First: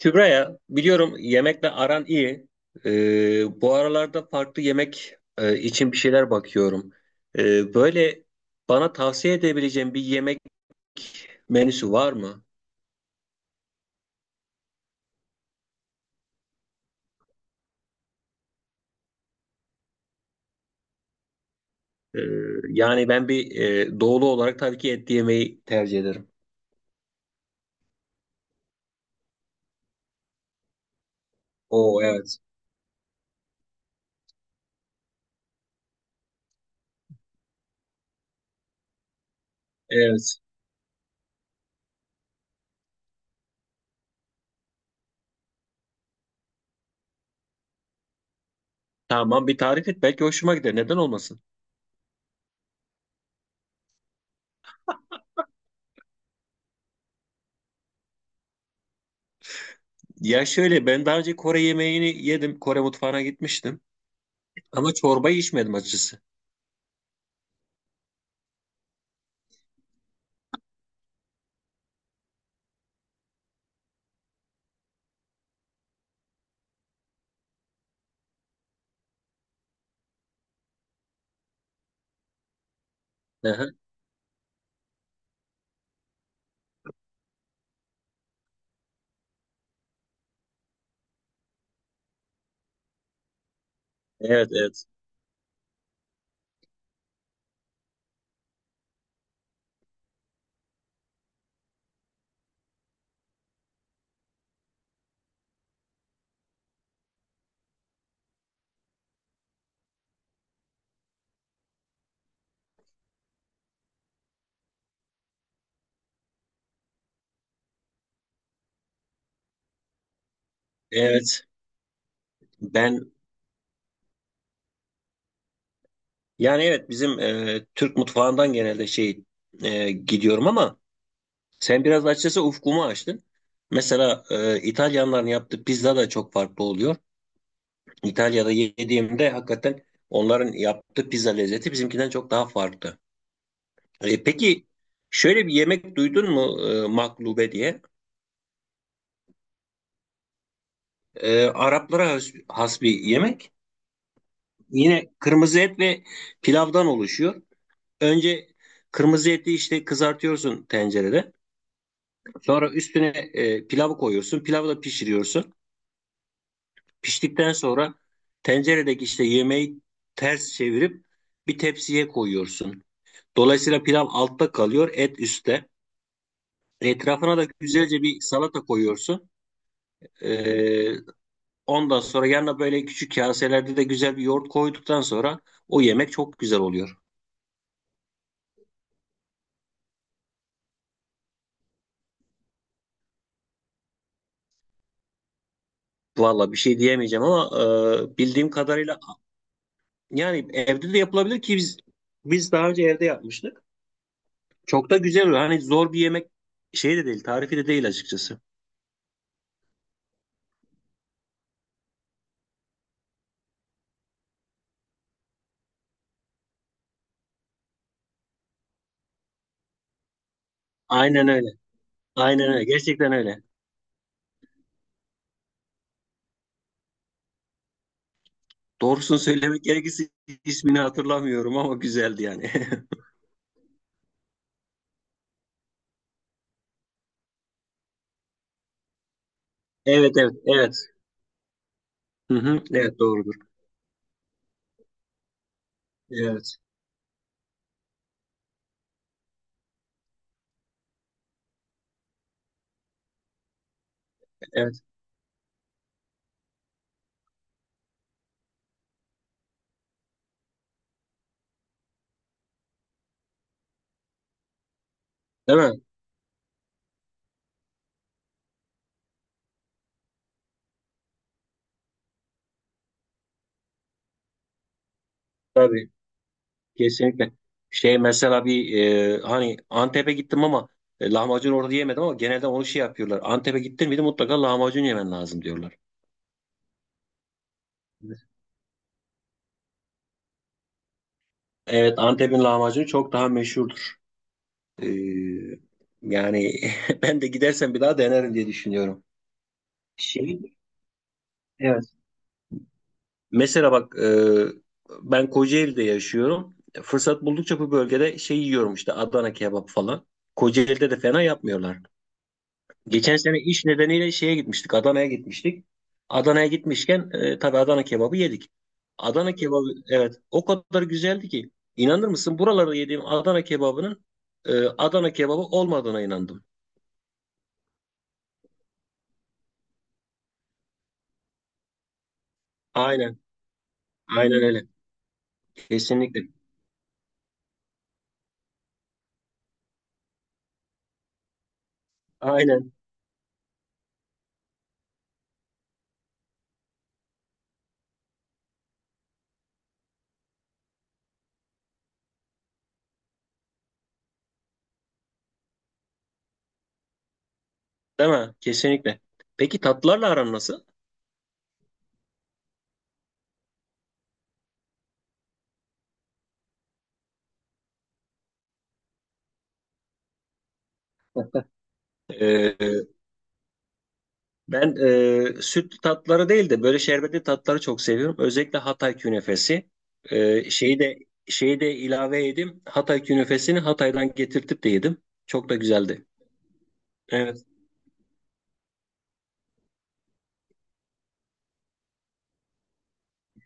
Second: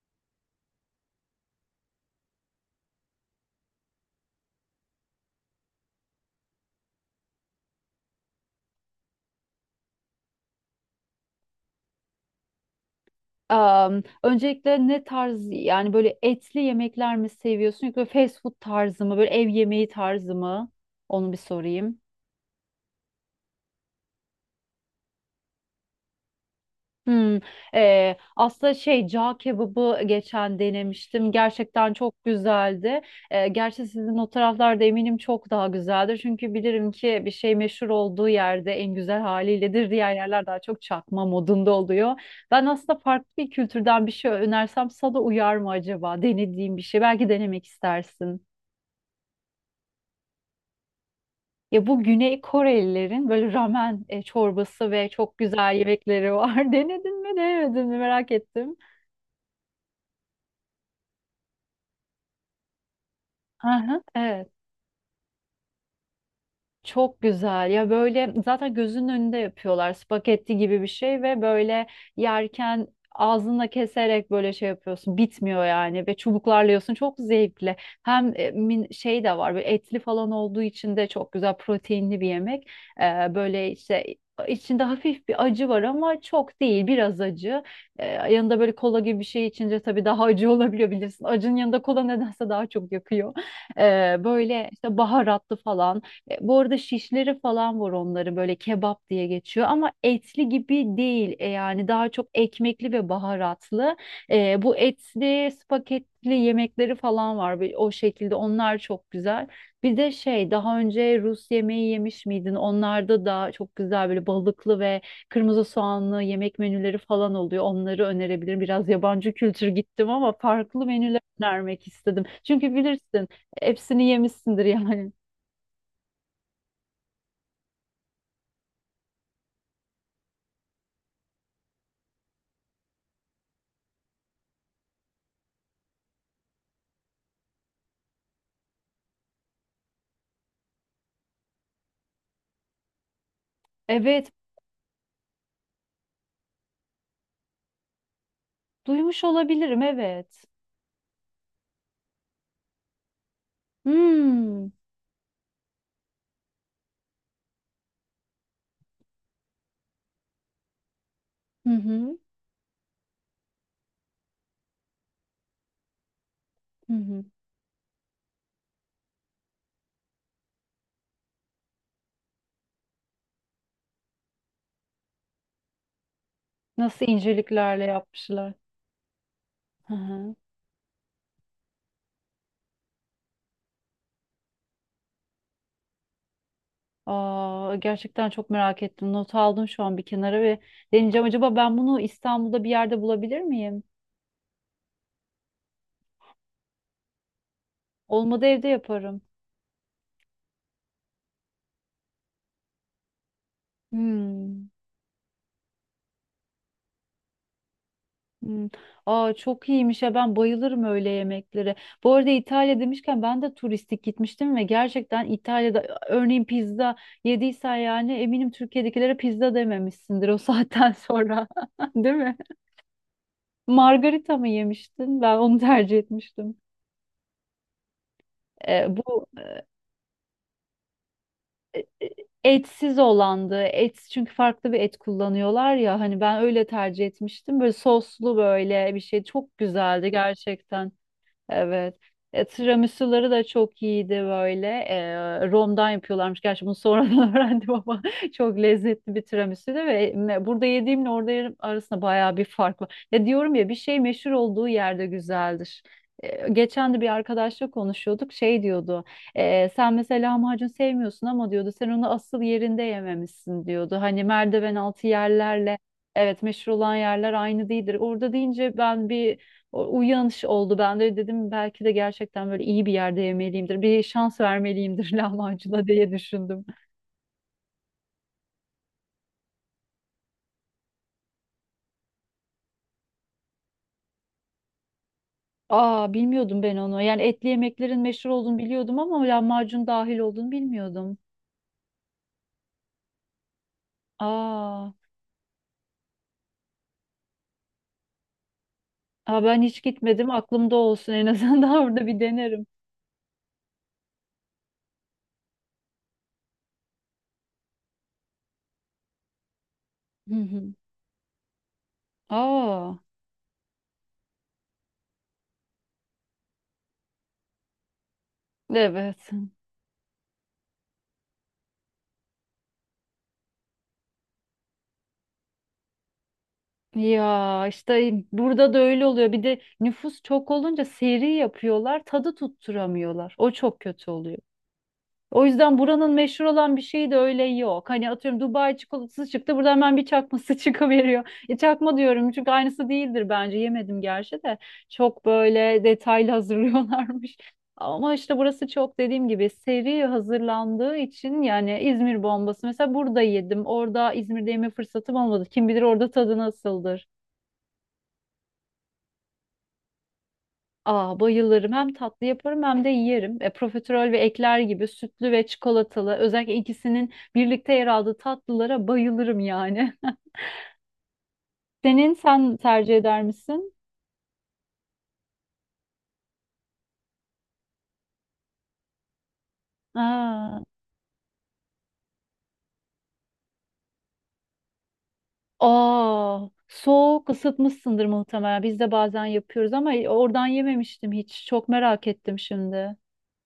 Kübra'ya biliyorum yemekle aran iyi. Bu aralarda farklı yemek için bir şeyler bakıyorum. Böyle bana tavsiye edebileceğim bir yemek menüsü var mı? Öncelikle ne tarz, yani böyle etli yemekler mi seviyorsun yoksa fast food tarzı mı, böyle ev yemeği tarzı mı? Onu bir sorayım. Ee, yani ben bir doğulu olarak tabii ki et yemeyi tercih ederim. Hmm. Aslında şey, cağ kebabı geçen denemiştim. Gerçekten Oo, çok evet. güzeldi. Gerçi sizin o taraflarda eminim çok daha güzeldir. Çünkü bilirim ki bir şey meşhur olduğu yerde en güzel haliyledir. Diğer Evet. yerler daha çok çakma modunda oluyor. Ben aslında farklı bir kültürden bir şey önersem sana uyar mı acaba? Denediğim bir şey. Belki denemek istersin. Tamam, bir tarif et, belki hoşuma gider. Neden olmasın? Ya bu Güney Korelilerin böyle ramen çorbası ve çok güzel yemekleri var. Denedin mi, denemedin mi merak ettim. Ya şöyle, ben daha önce Kore yemeğini yedim. Kore mutfağına gitmiştim. Aha, evet. Ama çorbayı içmedim açıkçası. Çok güzel ya, böyle zaten gözünün önünde yapıyorlar, spagetti gibi bir şey ve böyle yerken ağzınla keserek böyle şey yapıyorsun, bitmiyor yani, ve çubuklarla yiyorsun, çok zevkli. Hem şey de var, böyle etli falan olduğu için de çok güzel proteinli bir yemek. Böyle Aha. işte, içinde hafif bir acı var ama çok değil, biraz acı. Yanında böyle kola gibi bir şey içince tabii daha acı olabiliyor, bilirsin acının yanında kola nedense daha çok yakıyor. Evet, Böyle evet. işte baharatlı falan. Bu arada şişleri falan var, onları böyle kebap diye geçiyor ama etli gibi değil. Yani daha çok ekmekli ve baharatlı. Bu etli spagetli yemekleri falan var. O şekilde onlar çok güzel. Bir de şey, daha önce Rus yemeği yemiş miydin? Onlarda da çok güzel böyle balıklı ve kırmızı soğanlı yemek menüleri falan oluyor. Onları önerebilirim. Biraz yabancı kültür gittim ama farklı menüler Evet. önermek istedim. Çünkü Ben bilirsin hepsini yemişsindir yani. Yani evet, bizim Türk mutfağından genelde şey gidiyorum ama sen biraz açıkçası ufkumu açtın. Mesela İtalyanların yaptığı pizza da çok farklı oluyor. İtalya'da yediğimde hakikaten onların yaptığı pizza lezzeti bizimkinden çok daha farklı. Evet. peki, şöyle bir yemek duydun mu maklube diye? Duymuş olabilirim, evet. Araplara has bir yemek. Hmm. Yine kırmızı et ve pilavdan oluşuyor. Önce kırmızı eti işte kızartıyorsun tencerede. Hı hı. Sonra üstüne pilavı koyuyorsun. Pilavı da pişiriyorsun. Hı hı. Piştikten sonra tenceredeki işte yemeği ters çevirip bir tepsiye koyuyorsun. Dolayısıyla pilav altta kalıyor, et üstte. Nasıl Etrafına da inceliklerle güzelce bir yapmışlar. salata koyuyorsun. Hı hı. E, ondan sonra yanına böyle küçük kaselerde de güzel bir yoğurt koyduktan sonra o yemek çok güzel oluyor. Aa, gerçekten çok merak ettim. Not aldım şu an bir kenara ve deneyeceğim. Acaba ben bunu İstanbul'da bir yerde bulabilir miyim? Valla bir şey diyemeyeceğim ama Olmadı bildiğim evde kadarıyla yaparım. yani evde de yapılabilir ki biz daha önce evde yapmıştık. Hmm. Çok da güzel oluyor. Hani zor bir yemek şey de değil, tarifi de değil açıkçası. Hmm. Aa çok iyiymiş ya, ben bayılırım öyle yemeklere. Bu arada İtalya demişken, ben de turistik gitmiştim ve gerçekten İtalya'da, örneğin pizza yediysen, yani eminim Türkiye'dekilere pizza dememişsindir o saatten Aynen sonra. öyle. Değil mi? Aynen öyle. Gerçekten öyle. Margarita mı yemiştin? Ben onu tercih etmiştim. Ee, Doğrusunu bu söylemek gerekirse ismini hatırlamıyorum ama e, e, güzeldi yani. Etsiz olandı. Et çünkü farklı bir et kullanıyorlar ya, hani ben öyle tercih etmiştim. Böyle soslu, böyle bir şey, çok güzeldi Evet, evet, evet. gerçekten. Evet. Hı hı, evet, Tiramisuları doğrudur. da çok iyiydi böyle. Romdan yapıyorlarmış. Evet, Gerçi bunu sonradan öğrendim ama çok lezzetli bir tiramisu'ydu ve burada yediğimle orada yerim arasında bayağı bir fark var. Ya diyorum ya, bir şey meşhur olduğu evet. yerde güzeldir. Geçen de bir arkadaşla konuşuyorduk. Şey diyordu. Sen mesela lahmacun sevmiyorsun, ama diyordu sen onu asıl yerinde yememişsin diyordu. Hani merdiven altı Değil yerlerle. mi? Evet, meşhur olan yerler aynı değildir. Orada deyince ben bir, o uyanış oldu bende. Dedim belki de gerçekten böyle iyi bir yerde yemeliyimdir. Bir şans vermeliyimdir lahmacuna Tabii, diye düşündüm. kesinlikle. Şey, mesela bir hani Antep'e gittim ama lahmacun orada yemedim ama genelde onu şey yapıyorlar. Antep'e gittin miydi mutlaka lahmacun yemen lazım diyorlar. Aa bilmiyordum ben onu. Yani etli yemeklerin meşhur olduğunu biliyordum ama lahmacun dahil olduğunu bilmiyordum. Evet, Antep'in lahmacunu çok daha meşhurdur. Ee, Aa. yani ben de gidersem bir daha denerim diye düşünüyorum. Aa ben hiç gitmedim. Şey, Aklımda olsun, en azından evet. orada bir denerim. Mesela bak, ben Kocaeli'de yaşıyorum. Fırsat buldukça bu bölgede şey yiyorum işte, Adana kebap falan. Hı hı. Kocaeli'de de fena yapmıyorlar. Aa Geçen sene iş nedeniyle şeye gitmiştik, Adana'ya gitmiştik. Adana'ya gitmişken tabii Adana kebabı yedik. evet. Adana kebabı, evet, o kadar güzeldi ki inanır mısın, buralarda yediğim Adana kebabının Adana kebabı olmadığına inandım. Ya işte burada da öyle oluyor. Bir de nüfus çok olunca seri yapıyorlar, tadı Aynen, tutturamıyorlar. O çok kötü oluyor. aynen öyle. O yüzden buranın Kesinlikle. meşhur olan bir şeyi de öyle yok. Hani atıyorum, Dubai çikolatası çıktı. Burada hemen bir çakması çıkıveriyor. Çakma diyorum çünkü Aynen. aynısı değildir bence. Yemedim gerçi de. Çok böyle detaylı hazırlıyorlarmış. Ama işte burası çok, dediğim gibi, seri hazırlandığı için. Yani İzmir bombası mesela burada yedim. Orada İzmir'de yeme fırsatım olmadı. Kim bilir orada tadı nasıldır. Değil mi? Kesinlikle. Peki, tatlılarla aran nasıl? Aa, bayılırım. Hem tatlı yaparım hem de yerim. Profiterol ve ekler gibi sütlü ve çikolatalı, özellikle ikisinin birlikte yer aldığı tatlılara bayılırım yani. Sen Ee, tercih eder misin? ben sütlü tatları değil de böyle şerbetli tatları çok seviyorum. Özellikle Hatay künefesi. Ee, Aa. şeyi de şeyi de ilave yedim. Hatay künefesini Hatay'dan getirtip de yedim. Çok da güzeldi. Aa, soğuk Evet. ısıtmışsındır muhtemelen. Biz de bazen yapıyoruz ama oradan yememiştim hiç. Çok merak ettim şimdi.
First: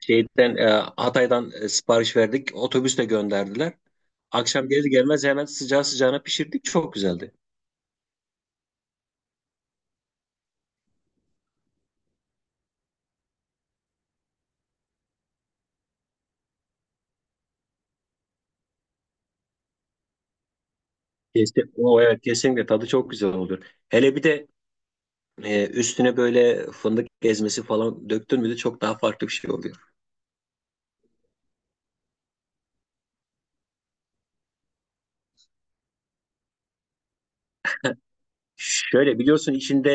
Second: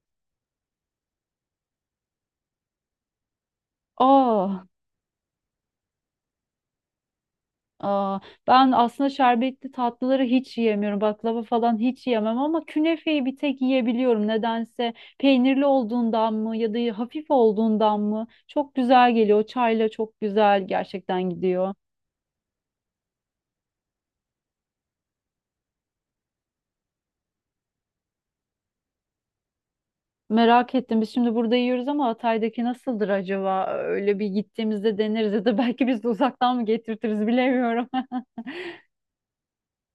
Şeyden, Hatay'dan sipariş verdik. Otobüsle gönderdiler. Aa. Akşam gelir gelmez hemen sıcağı sıcağına pişirdik. Çok güzeldi. Aa, ben aslında şerbetli tatlıları hiç yiyemiyorum. Baklava falan hiç yiyemem ama künefeyi bir tek yiyebiliyorum. Nedense peynirli olduğundan mı ya da hafif olduğundan mı çok güzel geliyor. Çayla çok güzel gerçekten Kesin, gidiyor. o evet, kesinlikle tadı çok güzel olur. Hele bir de üstüne böyle fındık ezmesi falan döktün mü de çok daha farklı bir şey oluyor. Merak ettim. Biz şimdi burada yiyoruz ama Hatay'daki nasıldır acaba? Öyle bir gittiğimizde deneriz ya da belki biz de uzaktan mı getirtiriz, bilemiyorum. Şöyle biliyorsun, içinde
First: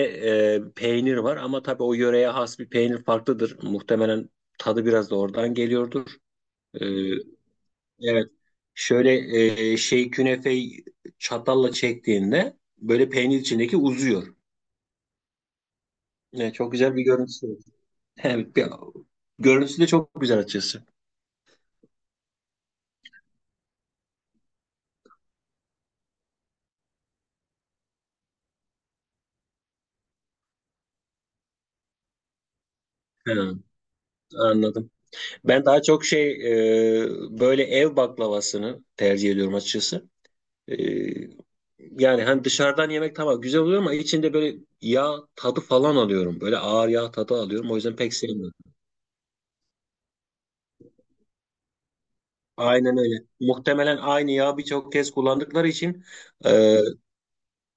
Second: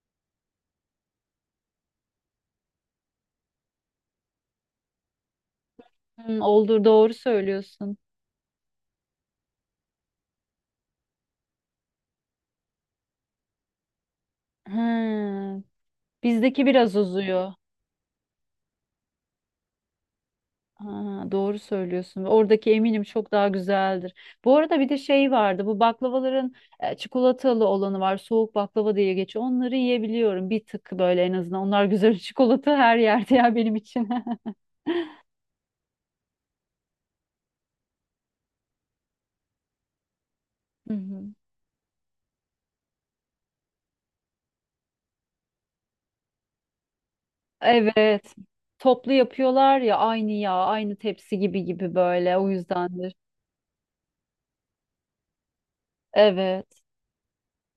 peynir var ama tabii o yöreye has bir peynir farklıdır. Muhtemelen tadı biraz da oradan geliyordur. Hmm, olur, Ee, doğru söylüyorsun. evet. Şöyle şey künefeyi çatalla çektiğinde böyle peynir içindeki uzuyor. Hmm, Evet, bizdeki çok güzel biraz bir görüntüsü uzuyor. var. Evet, görüntüsü de çok güzel açısı. Ha, doğru söylüyorsun. Ve oradaki eminim çok daha güzeldir. Bu arada bir de şey vardı. Bu baklavaların çikolatalı olanı var. Soğuk baklava diye geçiyor. Onları yiyebiliyorum. Bir tık böyle en azından. Onlar güzel. Çikolata her yerde ya Ha, benim için. anladım. Ben daha çok şey böyle ev baklavasını tercih ediyorum açıkçası. E, Hı hı. yani hani dışarıdan yemek tamam güzel oluyor ama içinde böyle yağ tadı falan alıyorum. Böyle ağır yağ tadı alıyorum. O yüzden pek Evet. sevmiyorum. Toplu yapıyorlar ya, aynı yağ, aynı tepsi gibi gibi böyle. O Aynen yüzdendir. öyle. Muhtemelen aynı yağı birçok kez kullandıkları için e, Evet.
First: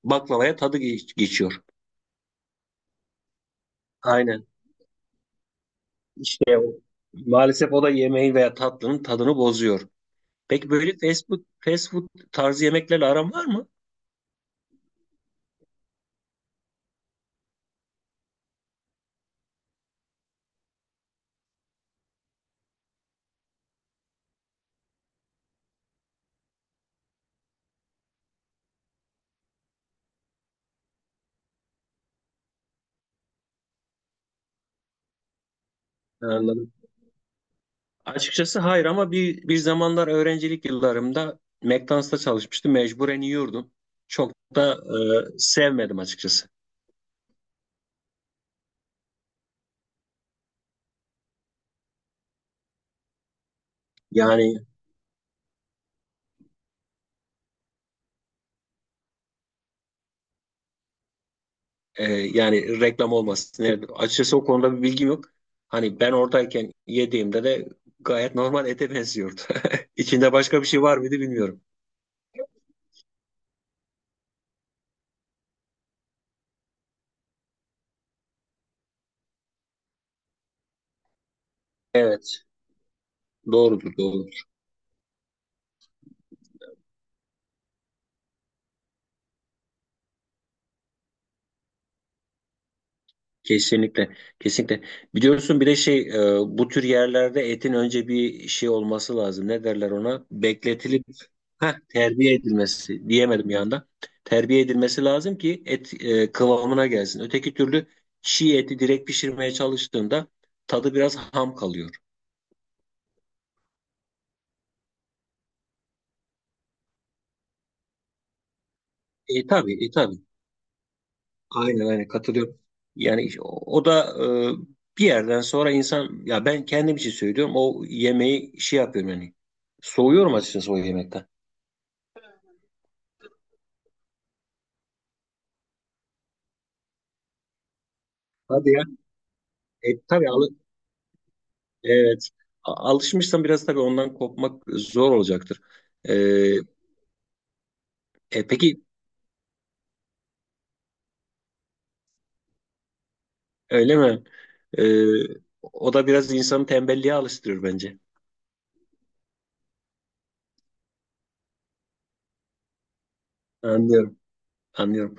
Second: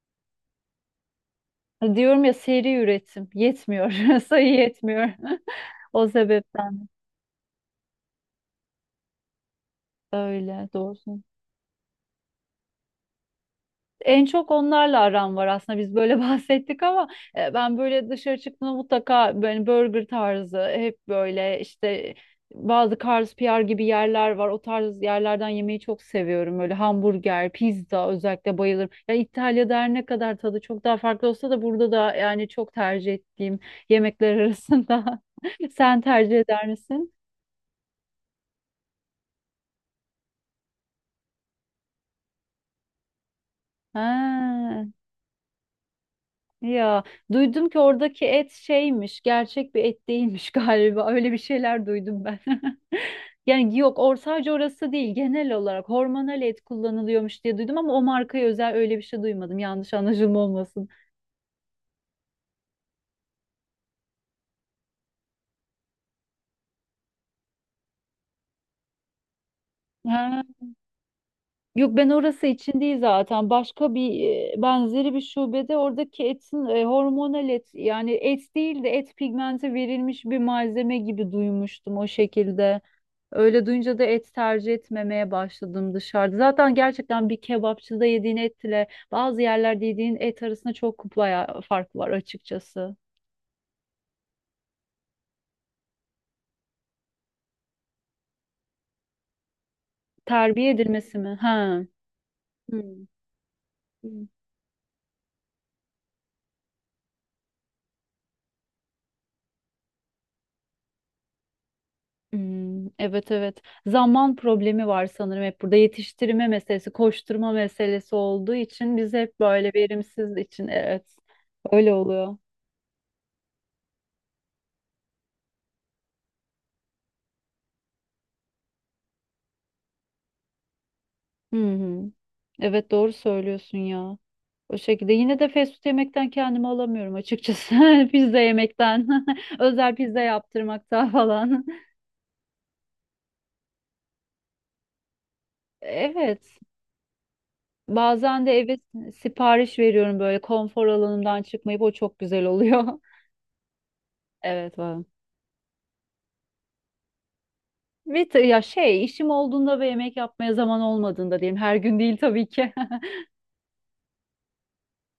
baklavaya tadı geçiyor. Diyorum ya, seri üretim yetmiyor. Aynen. Sayı yetmiyor. O İşte o. sebepten Maalesef o da yemeğin veya tatlının tadını bozuyor. öyle, Peki, böyle doğru. fast food tarzı yemeklerle aran var mı? En çok onlarla aram var aslında, biz böyle bahsettik ama ben böyle dışarı çıktığımda mutlaka böyle burger tarzı, hep böyle işte bazı Carl's PR gibi yerler var. O tarz yerlerden yemeyi çok seviyorum. Böyle hamburger, pizza özellikle bayılırım. Ya İtalya'da her ne kadar tadı çok daha farklı olsa da, burada da yani çok tercih ettiğim yemekler arasında. Sen tercih eder Anladım. misin? Açıkçası hayır, ama bir zamanlar öğrencilik yıllarımda McDonald's'ta çalışmıştım. Mecburen yiyordum. Çok da Ha. Sevmedim açıkçası. Ya duydum ki oradaki et şeymiş, gerçek bir et değilmiş galiba. Öyle bir şeyler duydum ben. Yani yok, or sadece Yani orası değil, genel olarak hormonal et kullanılıyormuş diye duydum, ama o markaya özel öyle bir şey duymadım. Yanlış anlaşılma olmasın. yani reklam olmasın. Yani açıkçası o konuda bir bilgim yok. Hani ben oradayken yediğimde de gayet normal ete benziyordu. İçinde Ha. başka bir şey var mıydı bilmiyorum. Yok, ben orası için değil zaten. Başka bir benzeri bir şubede oradaki etin hormonal et, yani et değil de et pigmenti verilmiş bir malzeme gibi duymuştum, o Evet. şekilde. Öyle Doğrudur, duyunca da doğru. et tercih etmemeye başladım dışarıda. Zaten gerçekten bir kebapçıda yediğin etle bazı yerlerde yediğin et arasında çok bayağı fark var açıkçası. Kesinlikle, kesinlikle. Biliyorsun bir de şey, bu tür yerlerde etin önce bir şey olması lazım. Ne derler ona? Terbiye Bekletilip, edilmesi mi? heh, Ha. terbiye Hmm. edilmesi diyemedim bir anda. Hmm. Terbiye edilmesi lazım ki et kıvamına gelsin. Öteki türlü çiğ eti direkt pişirmeye çalıştığında tadı biraz ham kalıyor. Hmm, evet evet. Zaman problemi var sanırım hep, burada yetiştirme meselesi, koşturma meselesi olduğu için biz hep böyle Tabii, tabii. verimsiz için, evet. Aynen Öyle aynen oluyor. katılıyorum. Yani o da bir yerden sonra insan, ya ben kendim için söylüyorum, o yemeği şey yapıyorum yani. Soğuyorum açıkçası o yemekten. Hı hı. Evet doğru söylüyorsun ya. O şekilde yine de fast food yemekten kendimi alamıyorum açıkçası. Pizza Hadi ya. yemekten. Özel pizza Tabii yaptırmaktan falan. evet. Alışmışsan biraz tabii ondan kopmak zor olacaktır. E, Evet. Bazen de eve peki, sipariş veriyorum, böyle konfor alanımdan çıkmayıp, o çok güzel oluyor. öyle mi? Evet E, var. o da biraz insanı tembelliğe alıştırır bence. Ya şey, işim olduğunda ve yemek yapmaya zaman olmadığında diyeyim. Her gün değil tabii ki. Anlıyorum. Anlıyorum.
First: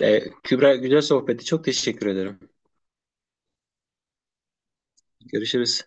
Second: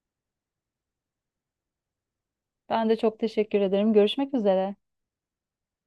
Kübra, güzel sohbeti. Çok teşekkür ederim. Ben de çok teşekkür ederim. Görüşmek üzere. Görüşürüz.